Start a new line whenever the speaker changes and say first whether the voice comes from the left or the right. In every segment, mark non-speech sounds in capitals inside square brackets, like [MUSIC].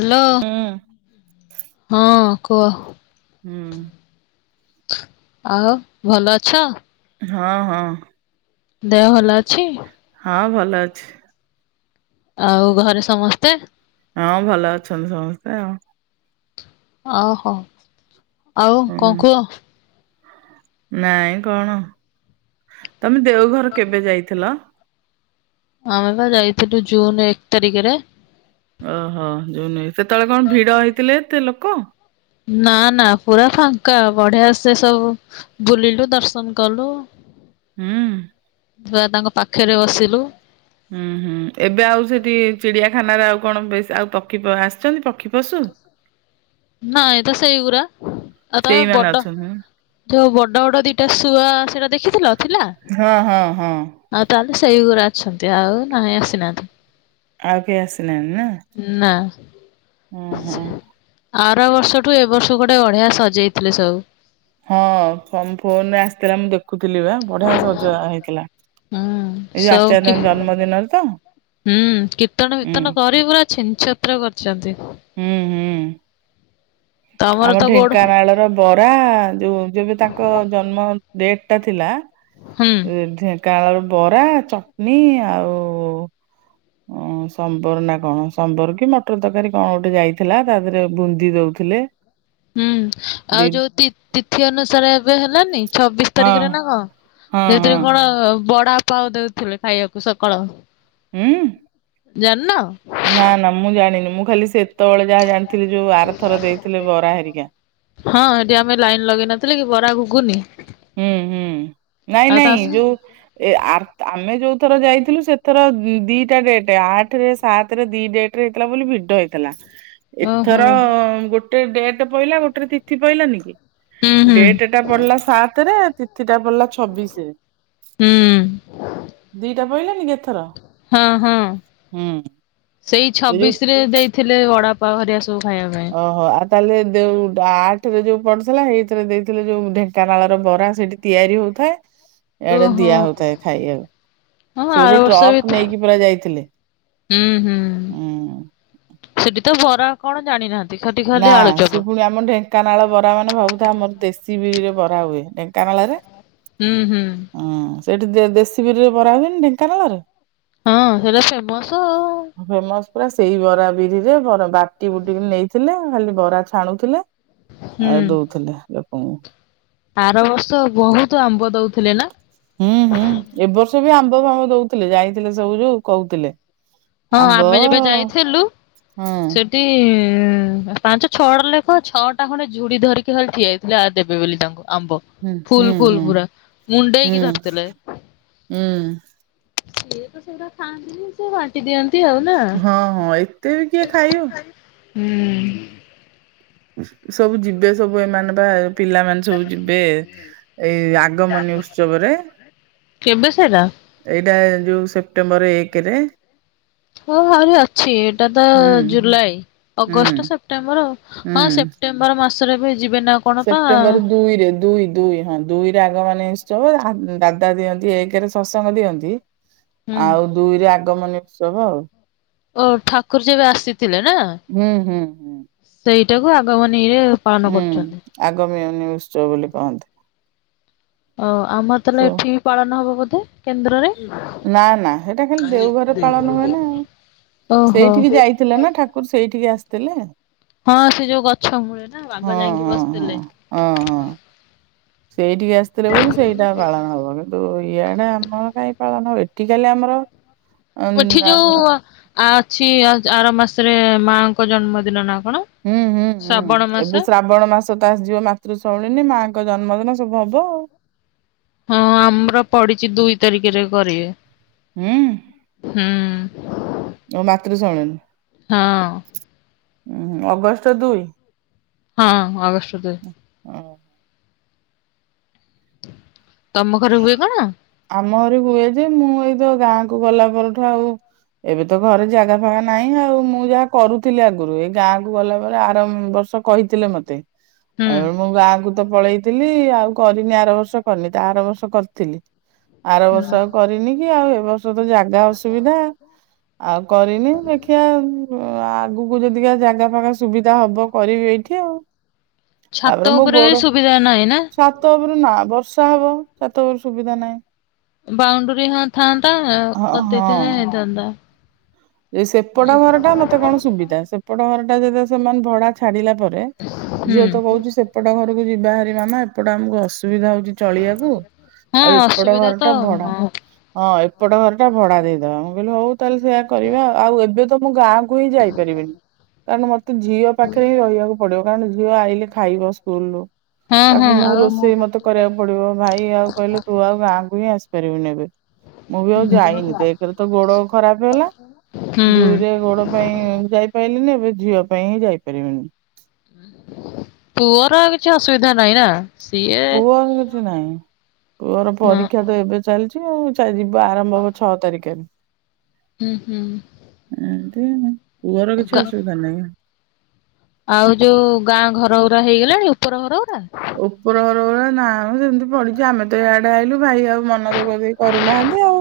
left: Hello
right: ହୁଁ
left: ହଁ କୁହ।
right: ହୁଁ।
left: ଆଉ ଭଲ ଅଛ?
right: ହଁ ହଁ।
left: ଦେହ ଭଲ ଅଛି?
right: ହଁ ଭଲ ଅଛି।
left: ଆଉ ଘରେ ସମସ୍ତେ।
right: ହଁ ଭଲ ଅଛନ୍ତି ସମସ୍ତେ ଆଉ।
left: ଓ ହୋ ଆଉ
right: ହୁଁ
left: କଣ କୁହ?
right: ନାଇଁ କଣ ତମେ ଦେଓଘର କେବେ ଯାଇଥିଲ?
left: ଆମେ ବା ଯାଇଥିଲୁ ଜୁନ ଏକ ତାରିକରେ।
right: ଓ ହୋ ଜୁନ୍ ଏ ସେତେବେଳେ କଣ ଭିଡ ହେଇଥିଲେ ଏତେ ଲୋକ?
left: ନା ନା ପୁରା ଫାଙ୍କା ବଢିଆ ସେ ସବୁ ବୁଲିଲୁ ଦର୍ଶନ କଲୁ।
right: ହୁଁ।
left: ଛୁଆ ତାଙ୍କ ପାଖରେ ବସିଲୁ।
right: ହୁଁ ହୁଁ ଏବେ ଆଉ ସେଠି ଚିଡିଆଖାନାରେ ଆଉ କଣ ବେଶ ଆଉ ପକ୍ଷୀ ଆସିଛନ୍ତି? ପକ୍ଷୀ ପଶୁ?
left: ନାଇଁ ତ ସେଇ ଗୁରା ଆଉ ତୁମେ
right: ସେଇମାନେ
left: ବଡ୍ଡ
right: ଅଛନ୍ତି
left: ଯୋଉ ବଡ୍ଡ ବଡ୍ଡ ଦିଟା ଶୁଆ ସେଇଟା ଦେଖିଥିଲ ଥିଲା?
right: ହଁ ହଁ ହଁ
left: ଆଉ ତାହେଲେ ସେଇ ଗୁରା ଅଛନ୍ତି ଆଉ ନାହିଁ ଆସିନାହାନ୍ତି।
right: ଆଉ କେହି ଆସିନାହାନ୍ତି ନା?
left: ନାଁ
right: ହଁ ହଁ।
left: ଆର ବର୍ଷଠୁ ଏ ବର୍ଷ ଗୋଟେ ଅଢିଆ ସଜେଇଥିଲେ ସବୁ।
right: ହଁ ଫୋଁ ଫୋନରେ ଆସିଥିଲା ମୁଁ ଦେଖୁଥିଲି ବା। ବଢିଆ ସଜ ହେଇଥିଲା।
left: ହୁଁ
right: ଏଇ ଯୋଉ
left: ସବୁ କି
right: ଆଚାର୍ଯ୍ୟଙ୍କ ଜନ୍ମ ଦିନରେ ତ?
left: ହୁଁ କୀର୍ତ୍ତନ
right: ହୁଁ।
left: ବିୀର୍ତନ କରି ପୁରା ଛିନ ଛତ୍ର କରିଛନ୍ତି।
right: ହୁଁ ହୁଁ।
left: ତମର
right: ଆମ
left: ତ ଗୋଡ
right: ଢେଙ୍କାନାଳର ବରା ଯୋଉ ଯବେ ତାଙ୍କ ଜନ୍ମ ଡେଟ୍ ଟା ଥିଲା।
left: ହୁଁ।
right: କାଁଳର ବରା ଚଟଣୀ ଆଉ ଓ ସମ୍ବର ନାଁ କଣ ସମ୍ବର କି ମଟର ତରକାରୀ କଣ ଗୋଟେ ଯାଇଥିଲା ତା ଦେହରେ ବୁନ୍ଦି ଦଉ ଥିଲେ।
left: ହୁଁ ଆଉ ଯୋଉ ତିଥି ଅନୁସାରେ ଏବେ ହେଲାନି ଛବିଶ୍
right: ହଁ
left: ତାରିଖରେ ନାଁ କଣ।
right: ହଁ ହଁ
left: ସେଥିରେ କଣ ବଡାପ୍ ପାଉ ଦଉଥିଲେ ଖାଇବାକୁ ସକାଳ ଜାଣିନ?
right: ନାଁ ନାଁ ମୁଁ ଜାଣିନି ମୁଁ ଖାଲି ସେ ଏତେବେଳେ ଯାହା ଜାଣିଥିଲି ଯୋଉ ଆରଥର ଦେଇଥିଲେ ବରା ହେରିକା।
left: ହଁ ଏଠି ଆମେ ଲାଇନ୍ ଲଗେଇ ନଥିଲେ କି ବରା ଘୁକୁୁନି।
right: ହୁଁ ହୁଁ ନାଇଁ ନାଇଁ ଯୋଉ ଏ ଆମେ ଯୋଉଥର ଯାଇଥିଲୁ ସେଥର ଦିଟା ଡେଟ୍ ଆଠରେ ସାତରେ ଦି ଡେଟ୍। ଟ୍ରିହେଇଥିଲା ବୋଲି ଭିଡ ହେଇଥିଲା।
left: ଓହୋ
right: ଏଥର ଗୋଟେ ଡେଟ ପହିଲା ଗୋଟେ ତିଥି ପହିଲାନି କି,
left: ହୁଁ ହୁଁ
right: ଡେଟ ଟା ପଡିଲା ସାତ୍ ରେ ତିଥି ଟା ପଡ଼ିଲା ଛବିଶ୍ ରେ,
left: ହୁଁ
right: ଦିଟା ପହିଲାନି ଏଥର?
left: ହଁ-ହଁ
right: ହୁଁ
left: ସେଇ
right: ଏ ଯୋଉ
left: ଛବିଶ୍ ରେ ଦେଇଥିଲେ ବାଡ଼ା ପାବାଘରିଆ ସବୁ ଖାଇବା ପାଇଁ,
right: ଓହୋ ଆଉ ତାହେଲେ ଯୋଉ ଆଠ ରେ ଯୋଉ ପଡ଼ିଥିଲା ଏଇଥିରେ ଦେଇଥିଲେ ଯୋଉ ଢ଼େଙ୍କାନାଳ ର ବରା ସେଠି, ତିଆରି ହଉଥାଏ ଏଇଆଡ଼େ
left: ଓହୋ।
right: ଦିଆ ହଉଥାଏ ଖାଇବାକୁ,
left: ହଁ ଆର
right: ସେଉଠୁ
left: ବର୍ଷ ବି
right: ଟ୍ରପ୍
left: ତ
right: ନେଇକି ପୁରା ଯାଇଥିଲେ
left: ହୁଁ ହୁଁ
right: ହୁଁ,
left: ସେଠି ତ ବରା କଣ ଜାଣିନାହାନ୍ତି, ସେଠି
right: ନା
left: ଖାଲି ଆଳୁଚପ।
right: ସେ ପୁଣି ଆମ ଢେ ଙ୍କାନାଳ ବରା ମାନେ ଭାବୁଥା ଆମର ଦେଶୀ ବିରିରେ ବରା ହୁଏ ଢେଙ୍କାନାଳରେ,
left: ହୁଁ-ହୁଁ,
right: ହଁ ସେଇଠି ଦେ ଦେଶୀ ବିରିରେ ବରା ହୁଏନି ଢେଙ୍କାନାଳରେ?
left: ହଁ ସେଇଟା ଫେମସ ଆଉ,
right: ଫେମସ୍ ପୁରା ସେଇ ବରା ବିରିରେ ବରା ବାଟି ବୁଟିକି ନେଇଥିଲେ ଖାଲି ବରା ଛାଣୁଥିଲେ,
left: ହୁଁ।
right: ଆଉ ଦଉଥିଲେ ଲୋକଙ୍କୁ,
left: ଆର ବର୍ଷ ବହୁତ୍ ଆମ୍ବ ଦଉଥିଲେ ନା?
right: ହୁଁ-ହୁଁ ଏ ବର୍ଷ ବି ଆମ୍ବ ଫାମ୍ବ ଦଉଥିଲେ ଯାଇଥିଲେ ସବୁ ଯୋଉ କହୁଥିଲେ,
left: ହଁ
right: ଆମ୍ବ
left: ଆମେ ଯେବେ ଯାଇଥିଲୁ
right: ହଁ
left: ସେଠି, ପାଞ୍ଚ ଛଅଟଡ ଲେଖ ଛଅ ଟା ଖଣ୍ଡେ ଝୁଡି ଧରିକି ଖାଲି ଠିଆ ହେଇଥିଲା ଆ ଦେବେ ବୋଲି ତାଙ୍କୁ ଆମ୍ବ,
right: ହୁଁ ହୁଁ
left: ଫୁଲ-ଫୁଲ
right: ହୁଁ।
left: ପୁରା
right: ହୁଁ
left: ମୁଣ୍ଡେଇକି ଧରିଥିଲେ,
right: ହୁଁ
left: ସେ ତ ସେଇଟା ଖାନ୍ତିିନ ସେ ବାଟି ଦଅନ୍ତି,
right: ହଁ-ହଁ ଏତେ ବି କିଏ ଖାଇବ,
left: ହୁଁ,
right: ସବୁ ଯିବେ ସବୁ ଏମାନେ ବା ପିଲାମାନେ ସବୁ ଯିବେ। ଏଇ ଆଗମନୀ ଉତ୍ସବରେ
left: [UNINTELLIGIBLE] କେବେ ସେଟା?
right: ଏଇଟା ଯୋଉ ସେପ୍ଟେମ୍ବର ଏକ୍ ରେ,
left: ହଁ ଆଉରି ଅଛି ଏଇଟା ତ
right: ହୁଁ
left: ଜୁଲାଇ ଅଗଷ୍ଟ
right: ହୁଁ
left: ସେପ୍ଟେମ୍ବର ଆଉ
right: ହୁଁ
left: ହଁ ସେପ୍ଟେମ୍ ମ୍ବାର ମାସରେ ଏବେ ଯିବେ ନାଉ,
right: ସେପ୍ଟେମ୍ବର ଦୁଇରେ ଦୁଇ-ଦୁଇ ହଁ, ଦୁଇରେ ଆଗ ମାନେ ଉତ୍ସବ ଆଦ୍ ଦାଦା ଦିଅନ୍ତି ଏକରେ ସତ୍ସଙ୍ଗ ଦିଅନ୍ତି,
left: ହୁଁ
right: ଆଉ ଦୁଇରେ ଆଗମନେ ଉତ୍ସବ ଆଉ, ‌
left: ଓ ଠାକୁର ଯେବେ ଆସିଥିଲେ ନାଁ
right: ହୁଁ ହୁଁ ହୁଁ
left: ସେଇଟାକୁ ଆଗମନେ ଏ?
right: ହୁଁ ଆଗମୀନି ଉତ୍ସବ ବୋଲି କହନ୍ତି,
left: ଓ ଆମର ତାହେଲେ
right: ସୋ
left: ଏଠି ବି ପାଳନ ହବ ବୋଧେ? କେନ୍ଦ୍ରରେ
right: ନା ନା ସେଇଟା
left: ଖାଲି
right: ଦେଓଘରେ ପାଳନ
left: କେନ୍ଦ୍ରରେ ଓହୋ ଏଇ,
right: ଥିଲା ନାଁ ଠାକୁର ସେଇଠିକି ଆସିଥିଲେ,
left: ହଁ ସେ ଯୋଉ ଗଛ ମୂଳେ ନା ବାବା ଯାଇକି ବସିଥିଲେ
right: ହଁ-ହଁ-ହଁ ଅଁ ହଁ, ସେଇଠିକି ଆସିଥିଲେ ବୋଲି ସେଇଟା ପାଳନ ହବନି, ତୁ ଇଆଡ଼େ ଆମର କାହିଁ ପାଳନ ଏଠିକାଲି ଆମର,
left: ଓ
right: ଉଁ,
left: ଏଠି
right: ଆଁ,
left: ଯୋଉ ଆଁ ଅଛି ଆର ମାସରେ ମାଙ୍କ ଜନ୍ମଦିନ ନାଁ କଣ?
right: ହୁଁ ହୁଁ ହୁଁ
left: ଶ୍ରାବଣ
right: ଏବେ
left: ମାସ?
right: ଶ୍ରାବଣ ମାସ ତା ଆ ଯିବ ମାତୃଶରଣିନି ମାଆଙ୍କ ଜନ୍ମଦିନ ସବୁ ହବ ଆଉ,
left: ହଁ ଆମର ପଡ଼ିଛି ଦୁଇ ତାରିଖରେ କରିବେ,
right: ହୁଁ,
left: ହୁଁ,
right: ତମ
left: ହଁ
right: ମାତୃଶମିଳନି ଅଗଷ୍ଟ ଦୁଇ।
left: ହଁ ଆଗଷ୍ଟ ଦୁଇ।
right: ଓ ହଁ।
left: ତମ ଘରେ ହୁଏ କଣ?
right: ଆମ ଘରେ ହୁଏ ଯେ ମୁଁ ଏଇ ତ ଗାଁକୁ ଗଲା ପରଠୁ ଆଉ। ଏବେ ତ ଘରେ ଜାଗା ଫାଗା ନାହିଁ ଆଉ ମୁଁ ଯାହା କରୁଥିଲି ଆଗରୁ ଏଇ ଗାଁକୁ ଗଲା ପରେ ଆରମ୍ ବର୍ଷ। କହିଥିଲେ ମତେ।
left: ହୁଁ
right: ଆଉ ମୁଁ ଗାଁକୁ ତ ପଳେଇଥିଲି ଆଉ କରିନି ଆର ବର୍ଷ କରିନି ତା ଆର ବର୍ଷ। ତ କରିଥିଲି ଆର ବର୍ଷ ଆଉ
left: ହୁଁ
right: କରିନି କି ଆଉ ଏ ବର୍ଷ ତ ଜାଗା ଅସୁବିଧା। ଆଉ କରିନି ଦେଖିଆ ଆଗକୁ ଯଦି ଜାଗା ଫାଗା ସୁବିଧା ହବ କରିବି ଏଇଠି। କେଉଁ।
left: ଛାତ ଉପରେ ବି ସୁବିଧା ନାହିଁ ନାଁ?
right: ଛାତ ଉପରୁ ନାଁ ବର୍ଷା ହବ ସାତ ଉପରୁ ସୁବିଧା ନାହିଁ।
left: ବାଉଣ୍ଡୁରୀ ହଁ ଥାନ୍ତା
right: ହଁ
left: କରି ଦେଇଥିନେ ହେଇଥାନ୍ତା।
right: ଏଇ ସେପଟ ଘର ଟା ମତେ କଣ ସୁବିଧା ସେପଟ ଘର ଟା ଯଦି ସେମାନେ ଭଡା ଛାଡିଲା ପରେ
left: ହୁଁ
right: ଝିଅ ତ କହୁଚି ସେପଟ ଘରକୁ ଯିବା ବାହାରି ମାମା ଏପଟା ଆମକୁ ଅସୁ ଆସୁବିଧା ହୋଉଚି ଚଳିବାକୁ
left: ହଁ
right: ଆଉ ଏପଟ
left: ଅସୁବିଧା
right: ଘର
left: ତ
right: ଟା
left: ହଁ
right: ଭଡା। ହଁ ଏପଟ ଘର ଟା ଭଡା ଦେଇଦବା ମୁଁ କହିଲି ହଉ ତାହେଲେ ସେଇଆ। କରିବା ଆଉ ଏବେ ତ ମୁଁ ଗାଁକୁ ହିଁ ଯାଇପାରିବିନି। କାରଣ ମତେ ଝିଅ ପାଖରେ ହିଁ ରହିବାକୁ ପଡିବ କାରଣ ଝିଅ ଆଇଲେ ଖାଇବ ସ୍କୁଲୁ।
left: ହଁ ହଁ
right: ତାକୁ ମୁଁ
left: ଆଉ
right: ରୋଷେଇ ମତେ କରିବାକୁ ପଡିବ ଭାଇ ଆଉ କହିଲେ ତୁ ଆଉ ଗାଁକୁ ହିଁ ଆସିପାରିବୁ ନେହିଁ ଏବେ। ମୁଁ ବି ଆଉ ଯାଇନି ଏକେରେ ତ ଗୋଡ ଖରାପେ ହେଲା।
left: ହୁଁ
right: ଦୁଇରେ ଗୋଡ ପାଇଁ ଯାଇପାଇଲିନି ଏବେ ଝିଅ ପାଇଁ ହିଁ ଯାଇପାରିବିନାହିଁ
left: ପୁଅର ଆଉ କିଛି ଅସୁବିଧା ନାହିଁ ନାଁ?
right: ପୁଅର କିଛି ନାହିଁ ପୁଅର
left: ହଁ
right: ପରୀକ୍ଷା ତ ଏବେ ଚାଲିଚି। ଟିକିଏ ଆଉ ଚା ଯିବା ଆରମ୍ଭ ହୋଉ ଛଅ ତାରିକରେ।
left: ହୁଁ ହୁଁ।
right: ଏମିତି ପୁଅର କିଛି ଅସୁବିଧା ନାହିଁ।
left: ଆଉ ଯୋଉ ଗାଁ ଘର ଗୁରା ହେଇଗଲାଣି ଉପର ଘରଗୁରା?
right: ଉପର ଘର ଗୁରା ନା ମ ସେମତି ପଡିିଚି ଆମେ ତେ ୟାଡେ ଆଇଲୁ ଭାଇ ଆଉ ମନଦୁଃଖ କେହି କରୁନାହାନ୍ତି ଆଉ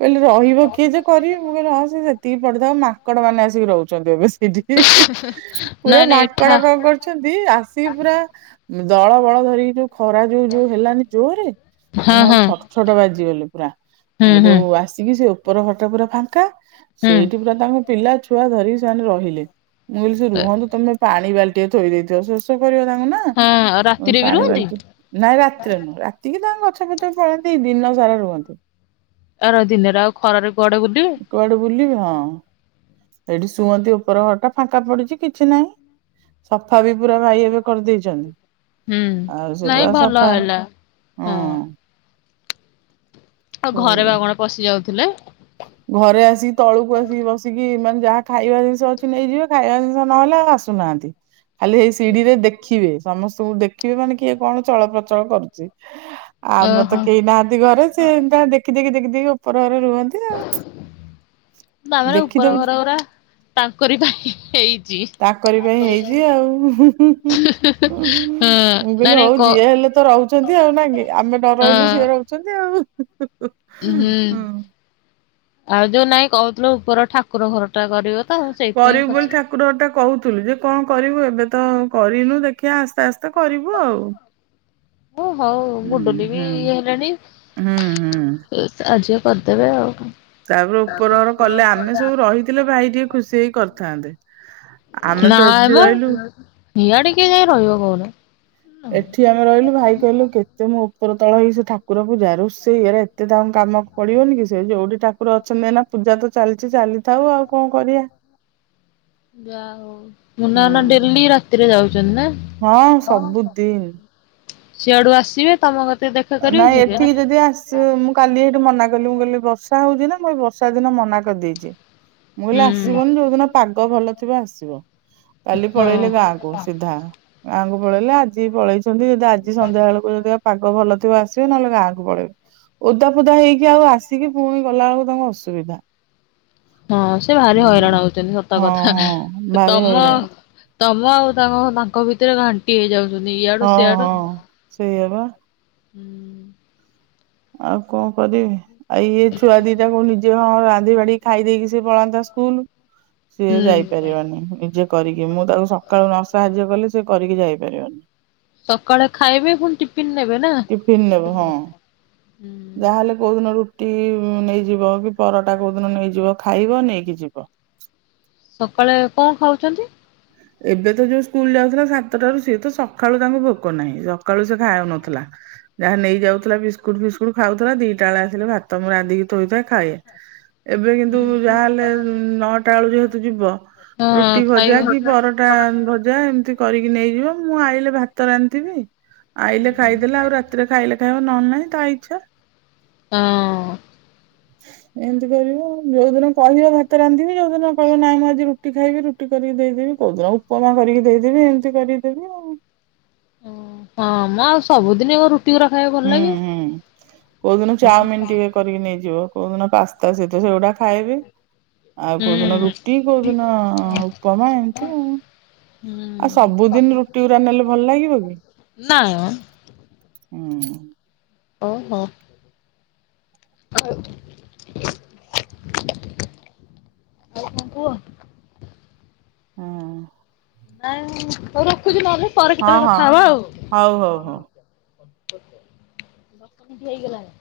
right: କହିଲି ରହିବ କିଏ ଯେ କରିମି ମୁଁ କହିଲି ହଁ ସେତିକି ପଡିିଥାଉ ମାଙ୍କଡ ମାନେ ଆସି କି ରହୁଚନ୍ତି ଏବେ। ଇଦି ଇ ଇ ପୁରା
left: ନାଇଁ ନାଇଁ
right: ମାଙ୍କଡ
left: ଏଠା
right: କଣ କରୁଛନ୍ତି ଆସିକି ପୁରା। ଦଳ ବଳ ଧରିକି ଯୋଉ ଖରା ଯୋଉ ଯୋଉ ହେଲାନି ଜୋରରେ।
left: ହଁ
right: ମାନେ ଆଉ
left: ହଁ
right: ଛଟ୍ ଛଟ୍ ବାଜିଗଲେ ପୁରା,
left: ହୁଁ
right: ହେଟୁ
left: ହୁଁ
right: ଆସିକି ସେ, ଓ ଉପର ଘରଟା ପୁରା ଫାଙ୍କା,
left: ହୁଁ।
right: ସେଇଟି ପୁରା ତାଙ୍କ ପିଲା ଛୁଆ ଧରିକି ସେମାନେ ରହିଲେ। ମୁଁ କହିଲି ସେ
left: ଏ
right: ରୁହନ୍ତୁ, ତମେ ପାଣି ବାଲ୍ଟିଏ ଥୋଇ ଦେଇଥିବ, ସୋଷ କରିବ ତାଙ୍କୁ ନାଁ।
left: ହଁ। ରାତିରେ ବି
right: ପାଣି
left: ରୁହନ୍ତି?
right: ବାଲ୍ଟି, ନାଇଁ ରାତିରେ ନୁହଁ, ରାତିକି ତାଙ୍କ ଗଛ ଫଛ ପଳନ୍ତି ଦିନ ସାରା ରୁହନ୍ତି।
left: ଏରା ଦିନରେ ଆଉ ଖରାରେ କୁଆଡ଼େ ବୁଲିବେ।
right: କୁଆଡ଼େ ବୁଲିବେ ହଁ, ଏଠି ଶୁଅନ୍ତି ଉପର ଘରଟା ଫାଙ୍କା ପଡ଼ିଚି କିଛି ନାହିଁ। ସଫା ବି ପୁରା ଭାଇ ଏବେ କରି ଦେଇଚନ୍ତି।
left: ହୁଁ, ନାଇଁ ଭଲ ହେଲା,
right: ହୁଁ
left: ହଁ। ଆଉ ଘରେ ବା
right: ସେଇଆ।
left: କଣ ପଶି ଯାଉଥିଲେ?
right: ଘରେ ଆସିକି ତଳକୁ ଆସିକି ବସିକି, ମାନେ ଯାହା ଖାଇବା ଜିନିଷ ଅଛି ନେଇଯିବେ। ଖାଇବା ଜିନିଷ ନହେଲା ଆଉ, ଆ ତୁ ବାନ୍ଧେ। ଖାଲି ଏଇ ସିଡ଼ିରେ ଦେଖିବେ, ସମସ୍ତଙ୍କୁ ଦେଖିବେ ମାନେ କିଏ କଣ ଚଳପ୍ରଚଳ କରୁଚି। ଆଉ ଆମର ତ
left: ଓହୋ
right: କେହି ନାହାଁନ୍ତି ଘରେ, ସେ ତା ଦେଖି ଦେଖି, ଦେଖି ଦେଖି, ଉପର ଘରେ ରୁହନ୍ତି ଆଉ।
left: ତା ମାନ ଉପର
right: ଦେଖିଦବୁ
left: ଘର ଗୁରା, ତାଙ୍କରି ପାଇଁ ହେଇଚି।
right: ତାଙ୍କରି ପାଇଁ ହେଇଛି ଆଉ। ମୁଁ
left: ହଁ ନାଇଁ
right: କହିଲି
left: ନାଇଁ
right: ହଉ
left: କ
right: ଯିଏ ହେଲେ ତ ରହୁ ଛନ୍ତି ଆଉ ନାଁ କି? ଆମେ ନରହିଲୁ ସିଏ
left: ହଁ
right: ରହୁଛନ୍ତି ଆଉ।
left: ହୁଁ, ଆଉ ଯୋଉ ନାଇଁ କହୁଥିଲୁ ଉପର ଠାକୁର ଘର ଟା କରିବ? ତ ସେଇଥିପାଇଁ
right: କରିବୁ
left: ପଚା
right: ବୋଲି ଠାକୁର ଟା କହୁଥିଲୁ, ଯେ କଣ କରିବୁ ଏବେ ତ କରିନୁ ଦେଖିବା ଆସ୍ତେ ଆସ୍ତେ। ତ କରିବୁ ଆଉ।
left: ଓ ହଉ
right: ହୁଁ
left: ଗୁଡୁଲି ବି
right: ହୁଁ
left: ଇଏ ହେଲାଣି।
right: ହୁଁ ହୁଁ।
left: ଅଜୟ କରିଦେବେ ଆଉ କଣ।
right: ତାପରେ ଉପର ଘର କଲେ, ଆମେ ସବୁ ରହିଥିଲେ ଭାଇ ଟିକେ ଖୁସି ହେଇ କରିଥାନ୍ତେ। ଆମେ ତ
left: ନାଇଁ
right: ଏଠି
left: ମ,
right: ରହିଲୁ।
left: ହିଆଡ଼େ କିଏ ଯାଇ ରହିବ କହୁନ?
right: ଏଠି ଆମେ ରହିଲୁ, ଭାଇ କହିଲୁ କେ ସେ ମୁଁ ଉପର ତଳ ହେଇ, ସେ ଠାକୁର ପୂଯା ରୋଷେଇ, ଏରା ଏତେ ଦାଉଁ କାମ ପଡ଼ିବନି କି? ସେ ଯୋଉଠି ଠାକୁ ଠାକୁର ଅଛନ୍ତି ଏନା, ପୂଜା ତ ଚାଲିଚି ଚାଲିଥାଉ ଆଉ କଣ କରିଆ।
left: ଯା ହଉ, ମୁନା ନା ଡେଲି ରାତିରେ ଯାଉଛନ୍ତି ନାଁ?
right: ହଁ ସବୁଦିନ୍।
left: ସିଆଡ଼ୁ ଆସିବେ, ତମ କତିରେ ଦେ
right: ନାଇଁ ଏଠିକି ଯଦି ଆସ୍‌ ସେ ମୁଁ କାଲି ଏଇଠୁ ମନା କଲିି, ମୁଁ କହିଲି ବର୍ଷା ହଉଛି ନାଁ, ମୁଁ ଏଇ ବର୍ଷା ଦିନ ମନା କରିଦେଇଛି। ମୁଁ
left: ହୁଁ।
right: କହିଲି ଆସିବନି, ଯୋଉଦିନ ପାଗ ଭଲ ଥିବ ଆସିବ। କାଲି
left: ହଁ
right: ପଳେଇଲେ ଗାଁ କୁ ସିଧା। ଗାଁ କୁ ପଳେଇଲେ ଆଜି ଜି ପଳେଇଛନ୍ତି, ଯଦି ଆଜି ସନ୍ଧ୍ୟା ବେଳକୁ ଯଦିଆ ପାଗ ଭଲ ଆସିବେ ନହେଲେ ଗାଁକୁ ପଳେଇବେ। ଓଦା ଫୋଦା ହେଇକି ଆଉ ଆସିକି ପୁଣି ଗଲା ବେଳକୁ ତାଙ୍କୁ ଅସୁବିଧା।
left: ହଁ, ସେ ଭାରି
right: ହୁଁ
left: ହଇରାଣ ହଉଛନ୍ତି ସତ
right: ହଁ
left: କଥା।
right: ହଁ ଭାରି
left: ତମ
right: ହଇରାଣ
left: ତମ ଆଉ ତାଙ୍କ ତାଙ୍କ ଭିତରେ ଘା ଣ୍ଟି ଯାଉଛନ୍ତି ୟା
right: ହଁ ହଁ ସେଇଆ ବା।
left: ହୁଁ
right: ଆଉ କଅଁ କରିବି? ଆଉ ଇଏ ଛୁଆ ଦିଟା କୋଉ ନିଜେ ହଁ ରାନ୍ଧି ବାଢ଼ି ଖାଇ ଦେଇେକି ସେ ପଳାନ୍ତା ସ୍କୁଲ୍। ସିଏ
left: ହୁଁ।
right: ଯାଇ ପାରିବାନି, ନିଜେ କରିକି ମୁଁ ତାକୁ ସକାଳୁ ନ ସାହାଯ୍ୟ କଲେ, ସେ କରିକି ଯାଇ ପାରିବନି।
left: ସକାଳେ ଖାଇବେ, ପୁଣି ଟିଫିନ୍ ନେବେ ନାଁ?
right: ଟିଫିନ ନେବ ହଁ। ଯାହାହେଲେ କୋଉଦିନ ରୁଟି ନେଇଯିବ, କି ପରଟା କୋଉଦିନ ନେଇଯିବ, ଖାଇବ ନେଇକି ଯିବ।
left: ସକାଳେ କଅଁ ଖାଉଚନ୍ତି?
right: ଏବେ ତ ଯୋଉ ସ୍କୁଲ୍ ଯାଉଥିଲା ସାତଟାରୁ, ସିଏ ତ ସକାଳୁ ତାଙ୍କୁ ଭୋକ ନାହିଁ, ସକାଳୁ ସେ ଖାଉନଥିଲା। ଯାହା ନେଇଯାଉଥିଲା ବିସ୍କୁଟ ଫିସ୍କୁଟ ଖାଉଥିଲା, ଦିଟା ବେଳେ ଆସିଲେ ଭାତ ମୁଁ ରାନ୍ଧିକି ଥୋଇଥାଏ ଖାଏ। ଏବେ କିନ୍ତୁ ଯାହାହେଲେ ନଅଟା ବେଳୁ ଯେହେତୁ ଯିବ, ରୁଟି
left: ହଁ ଖାଇ
right: ଭଜା
left: ହଁ
right: କି ପରଟା ଭଜା ଏମିତି କରିକି ନେଇଯିବ ମୁଁ ଆଇଲେ ଭାତ ରାନ୍ଧଥିବି ଆଇଲେ ଖାଇଦେଲେ ଆଉ ରାତିରେ ଖାଇଲେ ଖାଇବା ନହେଲେହିଁ ତା ଇଚ୍ଛା।
left: ହଁ।
right: ଏମିତି କରିବ ଯୋଉ ଦିନ କହିବ ଭାତ ରାନ୍ଧିବି ଯୋଉ ଦିନ କହିବ ନାଇଁ ମୁଁ ଆଜି ରୁ ରୁଟି ଖାଇବି ରୁଟି କରିକି ଦେଇଦେବି କୋଉଦିନ ଉପମା କରିକି ଦେଇଦେବି ଏମିତି କରିଦେବି ଆଉ।
left: ହଁ ମ ଆଉ ସବୁଦିନ କଅଁ ରୁ ରୁଟି ଉରା ଖାଇବାକୁ ଭଲ
right: ହୁଁ କୋଉଦିନ
left: ଲାଗିବ।
right: ଚାଉମିିନ ଟିକେ କରିକି ନେଇଯିବ କୋ ଦିନ ପାସ୍ତା ସହିତ ସେଗୁଡା ଖାଇବି। ଆଉ
left: ହୁଁ
right: କୋଉଦିନ ରୁଟି କୋଉଦିନ ଉପମା ଏମିତି ଆଉ।
left: ହୁଁ
right: ଆଉ ସବୁଦିନ ରୁଟି ଗୁରା ନେଲେ ଭଲ ଲାଗିବ କି?
left: ନାଇଁ ମ।
right: ହୁଁ।
left: ଓହୋ ଆଉ। [UNINTELLIGIBLE] ଆଉ କଣ କୁହ?
right: ହୁଁ।
left: ନାଇଁ ହଉ ରଖୁଛି ନହେଲେ ପରେ କେତେବେଳେ
right: ହଁ
left: କଥା ହବା ଆଉ।
right: ହଉ ହଉ ହଉ।
left: ଦଶ ମିନିଟ୍ ହେଇଗଲାଣି।